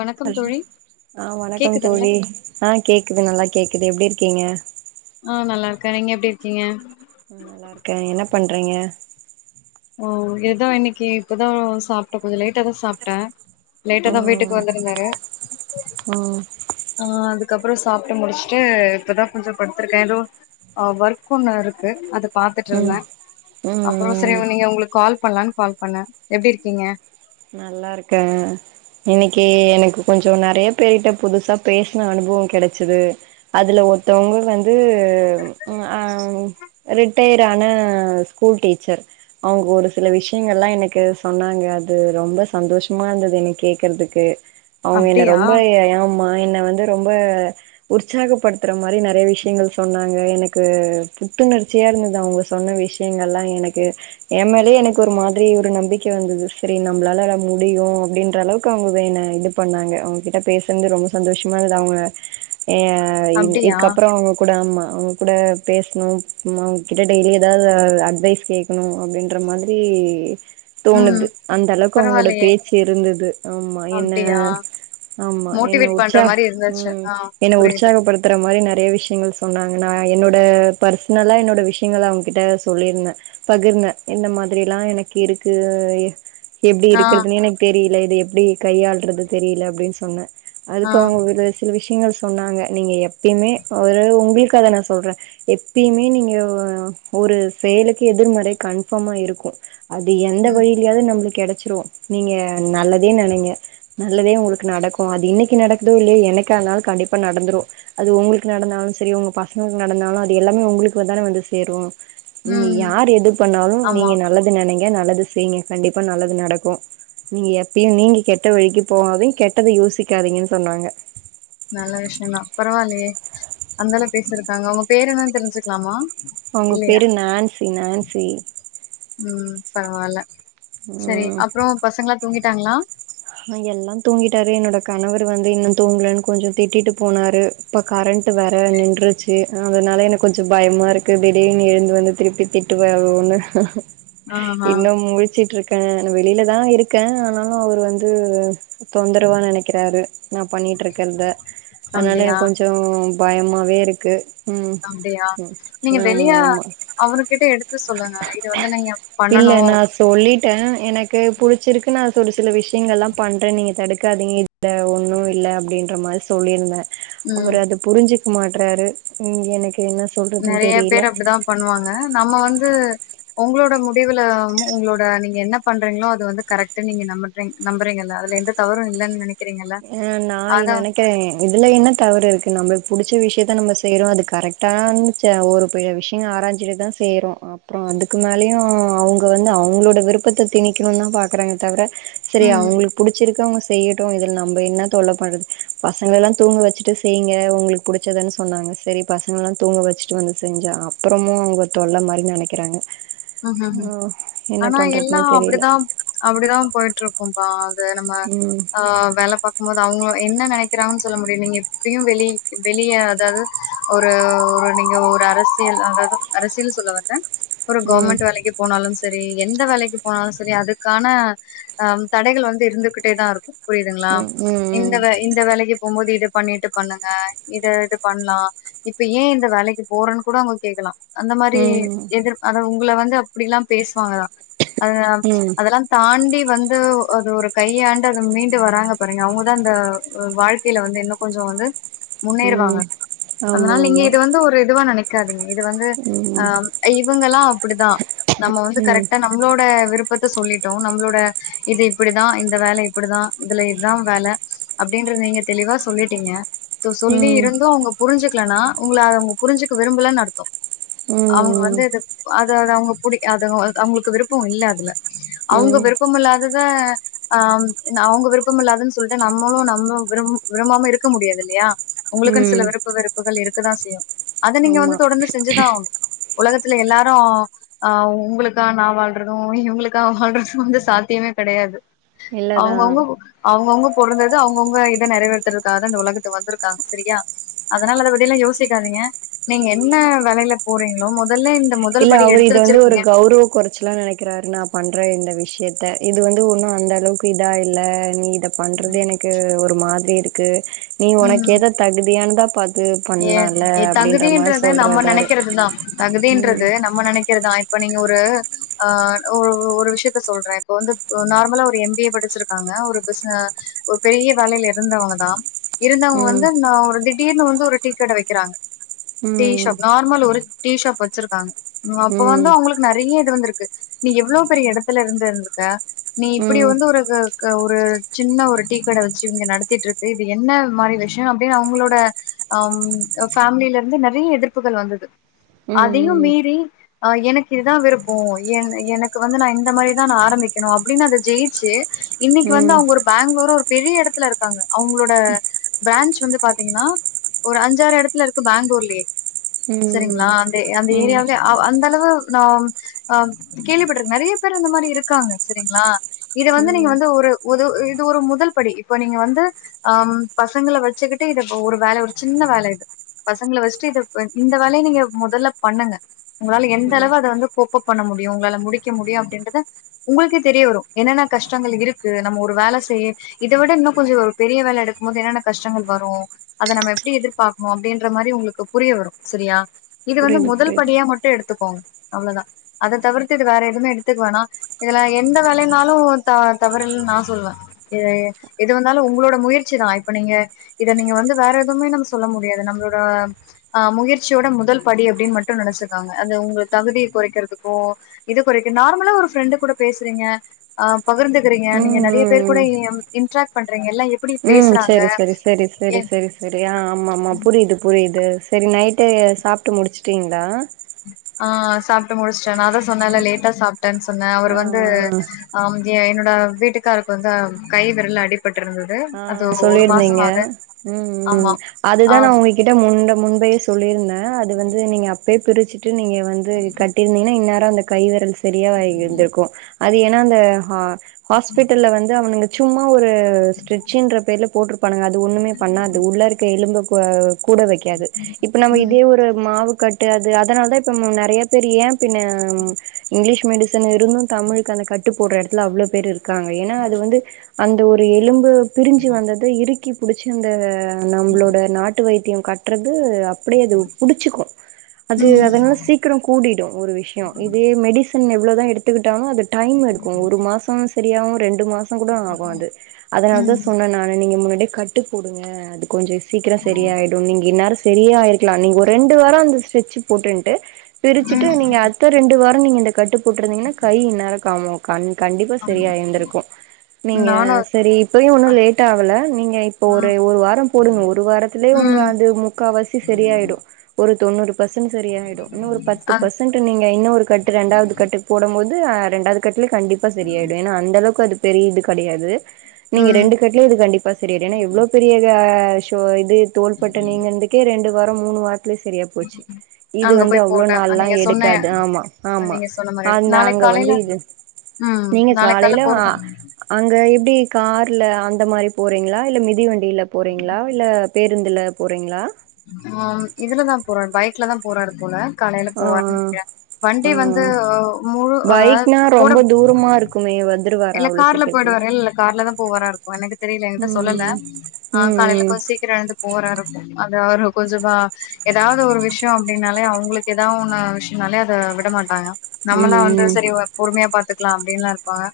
வணக்கம் ஹலோ தோழி ஆ வணக்கம் கேக்குதுங்களா தோழி ஆ கேக்குது நல்லா கேக்குது எப்டி இருக்கீங்க ஆ நல்லா இருக்க நீங்க எப்டி இருக்கீங்க நல்லா இருக்கே என்ன பண்றீங்க ஓ இதுதா இன்னைக்கு இப்பதா சாப்ட கொஞ்ச லேட்டா தா சாப்ட லேட்டா தா வீட்டுக்கு வந்திருந்தாரு ஓ ஆ அதுக்கப்புற சாப்ட்டு முடிச்சுட்டு இப்பதா கொஞ்ச படுத்திருக்கே ஏதோ ஒர்க் ஒண்ணு இருக்கு அத பாத்துட்டு இருந்த ம் ம் அப்புற சரி ம் நீங்க உங்களுக்கு கால் பண்ணலான் கால் பண்ண எப்டி இருக்கீங்க நல்லா இருக்க இன்னிக்கு எனக்கு கொஞ்சோ நெறைய பேர் கிட்ட புதுசா பேசின அனுபவோ கெடச்சுது அதுல ஒருத்தவங்க வந்து ம் அ ரிட்டயர் ஆன ஸ்கூல் டீச்சர் அவங்க ஒரு சில விஷயங்கல்லா எனக்கு சொன்னாங்க அது ரொம்ப சந்தோஷமா இருந்தது என்ன கேக்குறதுக்கு அவங்க என்ன அப்டியா ரொம்ப ஏமா என்ன வந்து ரொம்ப உற்சாகப்படுத்துற மாரி நறைய விஷயங்கள் சொன்னாங்க எனக்கு புத்துணர்ச்சியாருந்தது அவங்க சொன்ன விஷ எங்கல்லா எனக்கு ஏ மேலயே எனக்கு ஒரு மாதிரி ஒரு நம்பிக்க வந்தது சரி நம்பளால முடியு அப்டின்ற அளவுக்கு அவங்க என்ன இது பண்ணாங்க அவங்ககிட்ட பேசுனது ரொம்ப சந்தோஷமாருக்குது அவங்க ஏ இது அப்டியா இதுக்கப்புறோ அவுங்க கூட ஆமா அவங்க கூட பேசணு அவங்ககிட்ட டெய்லி ஏதாது அட்வைஸ் கேக் ணு அப்டின்ற மாதிரி ம் தோணுது அந்த அளவுக்கு அவங்களோட பரவாயில்லையே பேச்சு இருந்துது ஆமா என்ன அப்டியா ஆமா என்ன மோட்டிவேட் பண்ற உற்ச்சா மாரி இருந்துச்சு ம் ஆ என்ன புரியுது உற்ச்சாக படுத் த்துற மாரி நறைய விஷயங்கள் சொன்னாங்க நா என்னோட பர்சனலா என்னோட விஷயங்கள அவங்க கிட்ட சொல்லிருந்த பகிர்ந்த இந்த மாதிரில்லா எனக்கு இருக்கு எ எப் ஆ ருக்குனு எனக்கு தெரியல இது எப்டி கையாளுறது தெரில அப்டி சொன்ன ஆ அதுக்கு அவங்க ஒரு சில விஷயங்கள் சொன்னாங்க நீங்க எப்பயுமே ஒரு உங்களுக்கத நா சொல்ற எப்பயுமே நீங்க ஒரு செயலுக்கு எதிர்மறை கன்ஃபாமா இருக்கு அது எந்த ம் வழியிலயாவது நம்மளுக்கு கெடச்சிரு நீங்க நல்லதே நெனைங்க நல்லதே உங்களுக்கு நடக்கு அது இன்னைக்கு நடக்குதோ இல்லையோ என்னைக்காருந்தாலு கண்டிப்பா நடந்துரு அது உங்களுக்கு நடந்தாலு சரி உங்க பசங்களுக்கு நடந்தாலு அது எல்லாமே உங்களுக்கு தான வந்து சேரு நீங்க ம் யார் எது பண்ணாலு ஆமா நீங்க நல்லது நெனைங்க நல்லது செய்ங்க கண்டிப்பா நல்லது நடக்கு நீங்க எப்பயு நீங்க கெட்ட வழிக்கு போகாதிங் கெட்டத யோசிக்காதீங்கனு சொன்னாங்க நல்ல விஷயந்தா பரவால்லயே அந்தல பேசிருக்காங்க உங்க பேர் என்னனு தெரிஞ்சுக்கலாமா அவங்க இல்லையா பேரு நான்சி நான்சி ம் பரவால சரி ம் அப்றோ பசங்களா தூங்கிட்டாங்களா ஆ எல்லா தூங்கிட்டாரு என்னோட கணவர் வந்து இன்னு தூங்கலன் கொஞ்சோ திட்டிட்டு போனாரு இப்ப கரண்ட் வேற நின்றுச்சு அதனால எனக்கு கொஞ்சோ பயமா இருக்கு திடீர்னு எழுந்து வந்து திருப்பி திட்டு வரோன்னு ஆஹா இன்னு முழிச்சிட்டுருக்கே வெளியிலதா இருக்கேன் ஆனாலு அவர் வந் து தொந்தரவா நெனைக்கிறாரு நா பண்ணிட்டு இருக்கறத அனால அப்டியா எனக்கு கொஞ்சோ பயமாவே இருக்கு ம் அப்டியா ம் நீங்க ஆமா வெளியா ஆமா அவரு கிட்ட எடுத்து சொல்லுங்க இது வந்து நீங்க இல்ல பண்ணணு நா சொல்லிட்டே எனக்கு புடிச்சிருக்குன்னு அது ஒரு சில விஷ் ங்கல்லா பண்றேன் நீங்க தடுக்காதிங்க இல்ல ஒன்னு இல்ல அப்டின்ற மாரி சொல்லியிருந்தே ம் அவரு அத புரிஞ்சுக்க மாட்றாரு எனக்கு என்ன சொ நெறைய பேர் அப்டிதா பண்ணுவாங்க நம்ம வந்து உங்கோளோட முடிவுல உங்களோட நீங்க என்ன பண்றீங்களோ அது வந்து கரெக்ட்டு நீங்க நம்பு ங்க நம்புறிங்கல்ல அதுல எந்த தவறுன் இல்லன்னு நெனைக் ஆ நா நெனைக் றேன் இதுல என்ன தவறுருக்கு நம்ம புடிச்ச விஷயத்தா நம்ம செய்யறோ அது கரெக்டான் ச ஒரு பெ விஷயோ ஆராஞ்சிட்டு தா செய்றோ அப்புறோ அதுக்கு மேலயு அவ்ங்க வந்து அவ்ங்களோட விருப்பத்த திணிக்கணும்னு தா பாக்குறாங்க தவிர செரி ம் அவுங்களுக்கு புடிச்சிருக்க அவங்க செய்யுட்டு நம்ப என்ன தோழா பண்றது பசங்களெல்லா தூங்க வச்சுட்டு செய்ங்க உங்குளுக்கு புடிச்சதனு சொன்னாங்க சரி பசங்கல்லா தூங்க வச்சுட்டு வந்து செஞ்ச அப்புறமு அவங்க தொல்ல மாரி நெனைக்கிறாங்க ம் ஆன் என்ன ஆனா எல்லா பண்றதுன்னு தெரியில அப்டிதா அப்டிதா போயிட்டுருக்கும்பா அது நம்ம ம் அ வேல பாக் போதோ அவங்களு என்ன நெனைக்கிறாங்கன்னு சொல்ல முடியு நீங்க எப்டியு வெளி வெளிய அதாவது ஒரு ஒரு நீங்க ஒரு அரசியல் அதாது அரசியல் சொல்ல வர்ல ம் கவர்மெண்ட் வேலைக்கு போனாலும் செரி எந்த வேலைக்கு போனாலு செரி அதுக்கான அம் தடைகள் வந்து இருந்துகிட்டேதா இருக்கு புரியுதுங்களா ம் இந்த ம் வேல இந்த வேலைக்கு போம்போது இது பண்ணிட்டு பண்ணுங்க இத இது பண்ணலா இப்ப ஏ இந்த வேலைக்கு போறேன்னு கூட அவங்க கேக்கலா அந்த மாரி ம் எதிர் அத உங்கள வந்து அப்டிலா பேசுவாங்கதா அத ம் ம் அதெல்லா தாண்டி வந்து அது ஒரு கையாண்டு அது மீண்டு வராங்க பாருங்க அவங்கதா அந்த வாழ்க்கையில வந்து இன்னோ கொஞ்சோ வந்து முன்னேறுவாங்க ம் ஆமா அதனால நீங்க ஆமா இது வந்து ஒரு இதுவா நெனைக்காதீங்க இது வந்து ம் அ இவங்குளா அப்டிதா நம்ம வந்து ம் கரெக்ட்டா நம்பளோட விருப்பத்த சொல்லிட்டோ நம்பளோட இது இப்டிதா இந்த வேல இப்டிதா இதுல இதான் வேல அப்டின்றது நீங்க தெளிவா சொல்லிட்டீங்க தோ சொல்லி ம் இருந்து அவங்க புரிஞ்சுக்கலனா உங்கள அவங்க புரிஞ்சுக்க விரும்பலனு அர்த்தோ அவங்க ம் வந்து இது அதாது அவங்க புடிக் அது அவங்களுக்கு விருப்போ இல்ல அதுல அவுங்க ம் விருப்பமில்லாதத அம் அவங்க விருப்பம் இல்லாதுன்னு சொல்ட்டு நம்மளு நம்ம விரும் விரும்பாம இருக்க முடியாது இல்லையா உங்ளுக்குன்னு சில ம் விருப்பு வெறுப்புகள் இருக்குதா செய்யு அத நீங்க வந்து ஆமா தொடந்து செஞ்சுதா ஆகனோ த்துல எல்லாரோ ஆ உங்களுக்கா நா வாழ்றது இவங்களுக்கா வாழ்றது வந்து சாத்தியமே கெடையாது இல்லதா ஆவுங்கவுங்க அவுங்கவுங்க பொறந்தது அவுங்கவுங்க இத நறைவேறுத்துறதுக்காத இந்த உலகத்து வந்திருக்காங்க சரியா அதனால அத பத்தி எல்லா யோசிக்காதீங்க நீங்க என்ன வேலையில போறீங்ளோ மொதல்ல முதல் இல்ல படி அவுரு எடுத்து இது வந்து ஒரு வச்சிருக்கீங்க கவ்ரவ கொற ஆக்சுலா நெனைக்கிறாரு நா பண்ற இந்த விஷயத்த இது வந்து ஒன்னு அந்த அளவுக்கு இதா இல்ல நீ இத பண்றது எனக்கு ஒரு மாதிரி இருக்கு நீ உனக்கு ம் ஏதோ தகுதியானதா பா ஏ ஏ தகுதின்றது நம்ம சொல்றாரு நனைக்கிறதுதா தகுதின்றது ம் நம் நம்ம நனைக்கிறதா இப்ப நீங்க ஒரு ஆ ஒரு ஒரு விஷயத்த சொல்ற இப்ப வந்து நார்மலா ஒரு எம் பி ஏ படிச்சிருக்காங்க ஒரு பிச ஒரு பெரிய வேலையில இருந்தவங்க தா இருந்தவங்க ம் வந்து நா ஒரு திடீர்னு வந்து ஒரு டீ கட வைக்கிறாங்க டீ ம் ஷாப் நார்மல் ஒரு டீ ஷாப் வச்சிருக்காங்க அப்ப வந்து ம் அவுங்ளுக் நறைய இது வந்திருக்கு நீ எவ்ளோ பெரிய இடத்துல இருந்துந்திருக்க நீ ம் இப்டி ம் வந்து ஒரு ஒரு சின்ன ஒரு டீக்கட வச்சு இங்க நடத்திட்ருக்கு இது என்ன மாரி விஷ்யோ அப்டின்னு அவுங்ளோட ம் ஃபேமிலில இருந்து நறைய எதிர்ப்புகள் வந்தது அதையு ம் மீறி ஆ எனக்கு இதுதா விருப்போ என் எனக்கு வந்து நா இந்த மாரிதா நா ஆரம்பிக்கணு அப்டின்னு அத ஜெயிச்சு இன்னைக்கு வந்து ம் அவுங்க ஒரு பெங்களூரு ஒரு பெரிய இடத்துல இருக்காங்க அவுங்ளோட பிரான்ச் வந்து பாத்தீங்கன்னா ஒரு அஞ்சாறு இடத்துல இருக்கு பெங்களூர்லயே ம் செரிங்ளா அந்த ஏரியாவில அந்த அளவு நா ஆ கேள்விப்பட்டுருக் நறைய பேரு அந்த மாரி இருக்காங்க செரிங்ளா இது வந்து நீங்க ம் வந்து ஒரு ஒரு இது ஒரு முதல் படி இப்ப நீங்க வந்து ஆம் பசங்கள வச்சுக்கிட்டு இத ஒரு வேல ஒரு சின்ன வேல இது பசங்கள வச்ட்டு இ இந்த வேலைய நீங்க மொதல்ல பண்ணுங்க உங்களால எந்த ம் ம் அளவு அத வந்து கோப்பப் பண்ண முடியு உங்களால முடிக்க முடியு அப்டின்றது உங்களுக்கே தெரிய வரு என்னென்ன கஷ்டங்கள் இருக்கு நம்ம ஒரு வேல செய் இத விட இன்னு கொஞ்சோ ஒரு பெரிய வேல எடுக்கும் போது என்னென்ன கஷ்டங்கள் வரு அத நம்ம எப்டி எதிர்பாக்ணு அப்டின்ற மாரி உங்களுக்கு புரிய வரு சரியா இது வந்து புரியுது முதல் புரியுது படியா மட் எடுத்துக்கோங்க அவ்ளோதா அத தவிர்த்து இது வேற எதுவுமே எடுத்துக்கு வேனா இதுல எந்த வேலைனாலும் த தவறலனு நான் சொல்லுவேன் எ எது வந்தாலும் உங்ளோட முயற்சிதான் இப்ப நீங்க இத நீங்க வந்து வேற எத எதுவுமே நம்ம சொல்ல முடியாது நம்மளோட ஆ முயற்சியோட முதல் படி அப்டின்னு மட்டும் நினைச்சக்காங்க அது உங்க தகுதியை குறைக்கிறதுக்கோ இது குறைக்கும் நார்மலா ஒரு ஃப்ரெண்டு் கூட பேசுறீங்க ஆ பகிர்ந்துக்கறீங்க ம் நீங்க நிறைய பேர் கூட ம் இன்ட்ராக்ட் பண்றீங்கல்ல ம் சேரி சேரி சேரி சேரி சேரி செரியா ஆமமா புரிது புரிது செரி நைட்டு சாப்ட்டு முடிச்சிட்டிங்ளா ஆ சாப்ட்டு முடிச்ட்ட நா தா சொன்னல்ல லேட்டா சாப்ட்டன் சொன்ன அவுரு ஆ வந்து ஆ என்னோட வீட்டுக்காருக்கு வந்து கை விரல் அடிபட்டு இருந்தது ஆ அது ஒரு சொல்லிருந்தீங்க மாசமாக ம் ம் ஆமா ஆ அதுதான் அவங்க கிட்ட முன்ட முன்பையே சொல்லியிருந்தேன் அது வந்து நீங்க அப்பயே பிரிச்சுட்டு நீங்க வந்து க கட்டிருந்தீங்கனா இன்னேரம் அந்த கை விரல் செரியாய்ந்துருகும் அது ஏன்னா அந்த ஹா ஹாஸ்பிட்டல்ல வந்து அவனு சும்மா ஒரு ஸ்ட்ரிச்சன்ற பேரில் போட்டிருப்பானுங்க அது ஒன்றுமே பண்ணாது உள்ளே இருக்க எலும்புக்கு கூட வைக்காது இப்ப நம்ம ம் இதே ஒரு மாவுக்கட்டு அது அதனால தான் இப்ப நிறைய பேரு ஏன் பின்ன இங்கிலீஷ் மெடிசன் இருந்தும் தமிழுக்கு அந்த கட்டு போடுற இடத்துல அவ்ளோ பேர் இருக்காங்க ஏன்னா அது வந்து அந்த ஒரு எலும்பு பிரிஞ்சு வந்தது இறுக்கி பிடிச்சி அந்த நம்மளோட நாட்டு வைத்தியம் கட்டுறது அ அப்டியே அது புடிச்சிக்கும் அது அதனால ம் சீ சீக்கிரம் கூடிடும் ஒரு விஷயம் இதே மெடிசன் எவ்ளோவுதான் எடுத்துக்கிட்டாலும் அது டைம் எடுக்கும் ஒரு மாசோ சரியாக ரெண்டு மாசம் கூட ஆகும் அது அதனால ம் தான் சொன்னேன் நானு நீங்க முன்னாடியே கட்டு போடுங்க அது கொஞ்சம் சீக்கிரம் சரியிடும் நீங்க இன்னேரம் சரியாயிருக்கலாம் நீங்க ஒரு ரெண்டு வாரம் அந்த ஸ்டட்ச் போட்டுன்ட்டு பிரிச்சுட்டு ம் நீங்க அடுத்த ரெண்டு வாரம் நீங்க இந்த கட்டு போட்டுருந்தீங்கன்னா கை இந்நேரம் காமாக் கண் கண்டிப்பா ஆமா சரியாய்ந்திருக்கும் நீங்க நானு சரி இப்பயு ஒண்ணு லேட் ஆகல நீங்க இப்ப ஒரு ம் ஒரு வாரம் போடுங்க ஒரு வாரத்துலயே உங்க ம் அது முக்காவாசி சரியாய்டும் ஒரு தொண்ணூறு பர்சன்ட் சரியய்டும் இன்னும் ஒரு பத்து அ பர்சன்ட் நீங்க இன்னொரு கட்டு ரெண்டாவது கட்டு போடும் போது ரெண்டாவது கட்டலயே கண்டிப்பா செரியாய்டும் ஏன்னா அந்த அளவுக்கு அது பெரிய இது கிடையாது நீங்க ம் ரெண்டு கட்லயும் இது கண்டிப்பா செரியாய்டும் ஏன்னா இவ்ளோ பெரிய சா ஷோ இது தோள்பட்ட நீங்கந்துக்கே ரெண்டு வாரம் மூணு வாரத்துலயே சரியா போச்சு இது அங்க வந்து போய் அவ்ளோ போட்டே நாள்ல்லாம் நீங்க சொன்ன எடுக்காது ஆமா ஆமா நீங்க சொன்ன மாரி எடு அந்த நாளைக்கு அங்க வந்து காலைல இது ம் நீங்க நாளைக்கு காலைல காலையில ஆ போறது அங்க எப்டி கார்ல அந்த மாரி போறீங்களா இல்ல மிதி வண்டியில போறீங்களா இல்ல பேருந்துல போறீங்களா ஆ இதுலதான் போறாரு பைக்ல தான் போறாரு போல காலையில ஆ போவாருன்னு நினைக்கிறேன் ஆ வண்டி வந்து முழு ஆ கூட வீட்டுக்குமையே வந்துருவாரா இல்ல அவ்ளோ கார்ல சீக்கிரத்துல போயிடுவாரு இல்ல கார்ல தான் போவாரா இருக்கும் எனக்கு தெரியலங்க என்கிட்ட சொல்லல ம் ஆ காலையில ம் ம் கொஞ்சம் சீக்கிரம் எழுந்து போற இருக்கும் அது அவ கொஞ்சமா ஏதாவது ஒரு விஷயம் அப்டின்னாலே அவங்களுக்கு ஏதாவொன்ன விஷயம்னாலே அத விட மாட்டாங்க நம்மல்லா இருந்தா ம் ம் சரி பொறுமையா பாத்துக்கலாம் அப்டின்னுல்லாம் இருப்பாங்க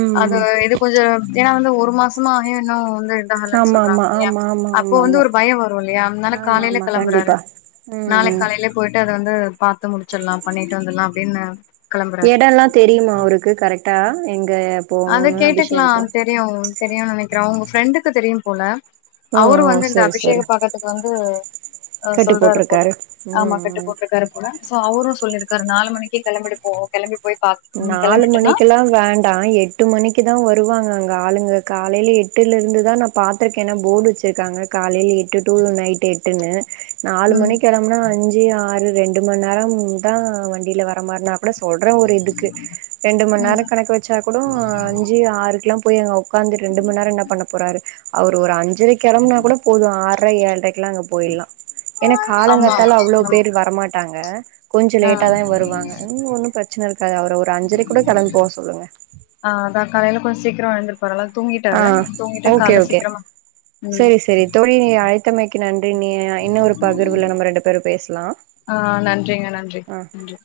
ம் அது ம் இது கொஞ்சம் ஏன்னா வந்து ஒரு மாசமா ஆகும் இன்னும் வந்து போ முடில ஆமா சொல்றாங்க ஆமா இல்லையா ஆமா ஆமா அப்போ வந்து ஆமா ஆமா ஒரு பயம் வரும் இல்லையால அதனால ஆமா காலையில ஆமா கிளம்புறாரு கண்டிப்பா ம் நாளை ம் காலையில போயிட்டு அதை வந்து பாத்து முடிச்சிடலாம் பண்ணிட்டு வந்துடலாம் அப்டின்னு கெளம்புறாரு இடம் எல்லாம் தெரியுமா அவருக்கு கரெக்டா எங்க எப் அத கேட்டுக்கலாம் தெரியும் தெரியும்னு நினைக்கிறேன் உங்க ஃப்ரெண்டுக்கு தெரியும் போல ஓ அவரும் ஓ வந்து இந்த சரி சரி அபிஷேக பாக்கறதுக்கு வந்து ஆ கட்டு சொல்றாரு போல போட்ருக்காரு ஆமா ம் கெட்டு ம் போட்டிருக்காரு போனா சோ அவரு சொல்லிருக்காரு நாலு மணிக்கே கெளம்பிட்டு போவோ கெளம்பி போய் பாக் ம் நாலு கெளம்பிட்டனா மணிக்குல்லா வேண் ட எட்டு மணிக்கு தா வருவாங்க அங்க ஆளுங்க காலையில எட்டுல இருந்து தா நா பாத்திருக்கேன்னா போர்டு வச்சுருக்காங்க காலையில் எட்டு டூ நைட் எட்டுன்னு நாலு ம் மணிக்கு கெளம்னா அஞ் சு ஆறு ரெண்டு மணி நேரம் தா வண்டியில வர மாரினா கூட சொல்றே ஒரு இதுக் ரெண்டு மணி நேர ம் கணக்கு வச்சா கூட அஞ்சு ஆறுக்குல்லாம் போய் அங்க உக்காந்து ரெண்டு மணி நேர என்ன பண்ண போறாரு அவர் ஒரு அஞ்சு ஞ்சிரை கெளம்பனா கூட போது ஆறரை ஏழரைக்கு எல்லா அங்க போயிடலா ஏன்னா ஆமா காலங்கத்தால அவ்ளோ பேர் வரமாட்டாங்க கொஞ்சம் ஆ லேட்டா தா வருவாங்க இன்னு ஒன்னும் பிரச்சனை இருக்காது அவரு ஒரு அஞ்சரை கூட கெளம்பி போ சொல்லுங்க ஆ அதா காலையில கொஞ்ச சீக்கிரம எழுந்துருப்பாருல்ல ஆ தூங்கிட்டாரு தூங்கிட்டு ஓகே காலை ஓகே சீக்கிரமா ம் செரி செரி தோழி நீ அழைத்தமைக்கு நன்றி நீ இன்னொ ஒரு பகிர்வுல நம்ம ரெண்டு பேரும் பேசலா ஆ நன்றிங்க நன்றி ஆ நன்றி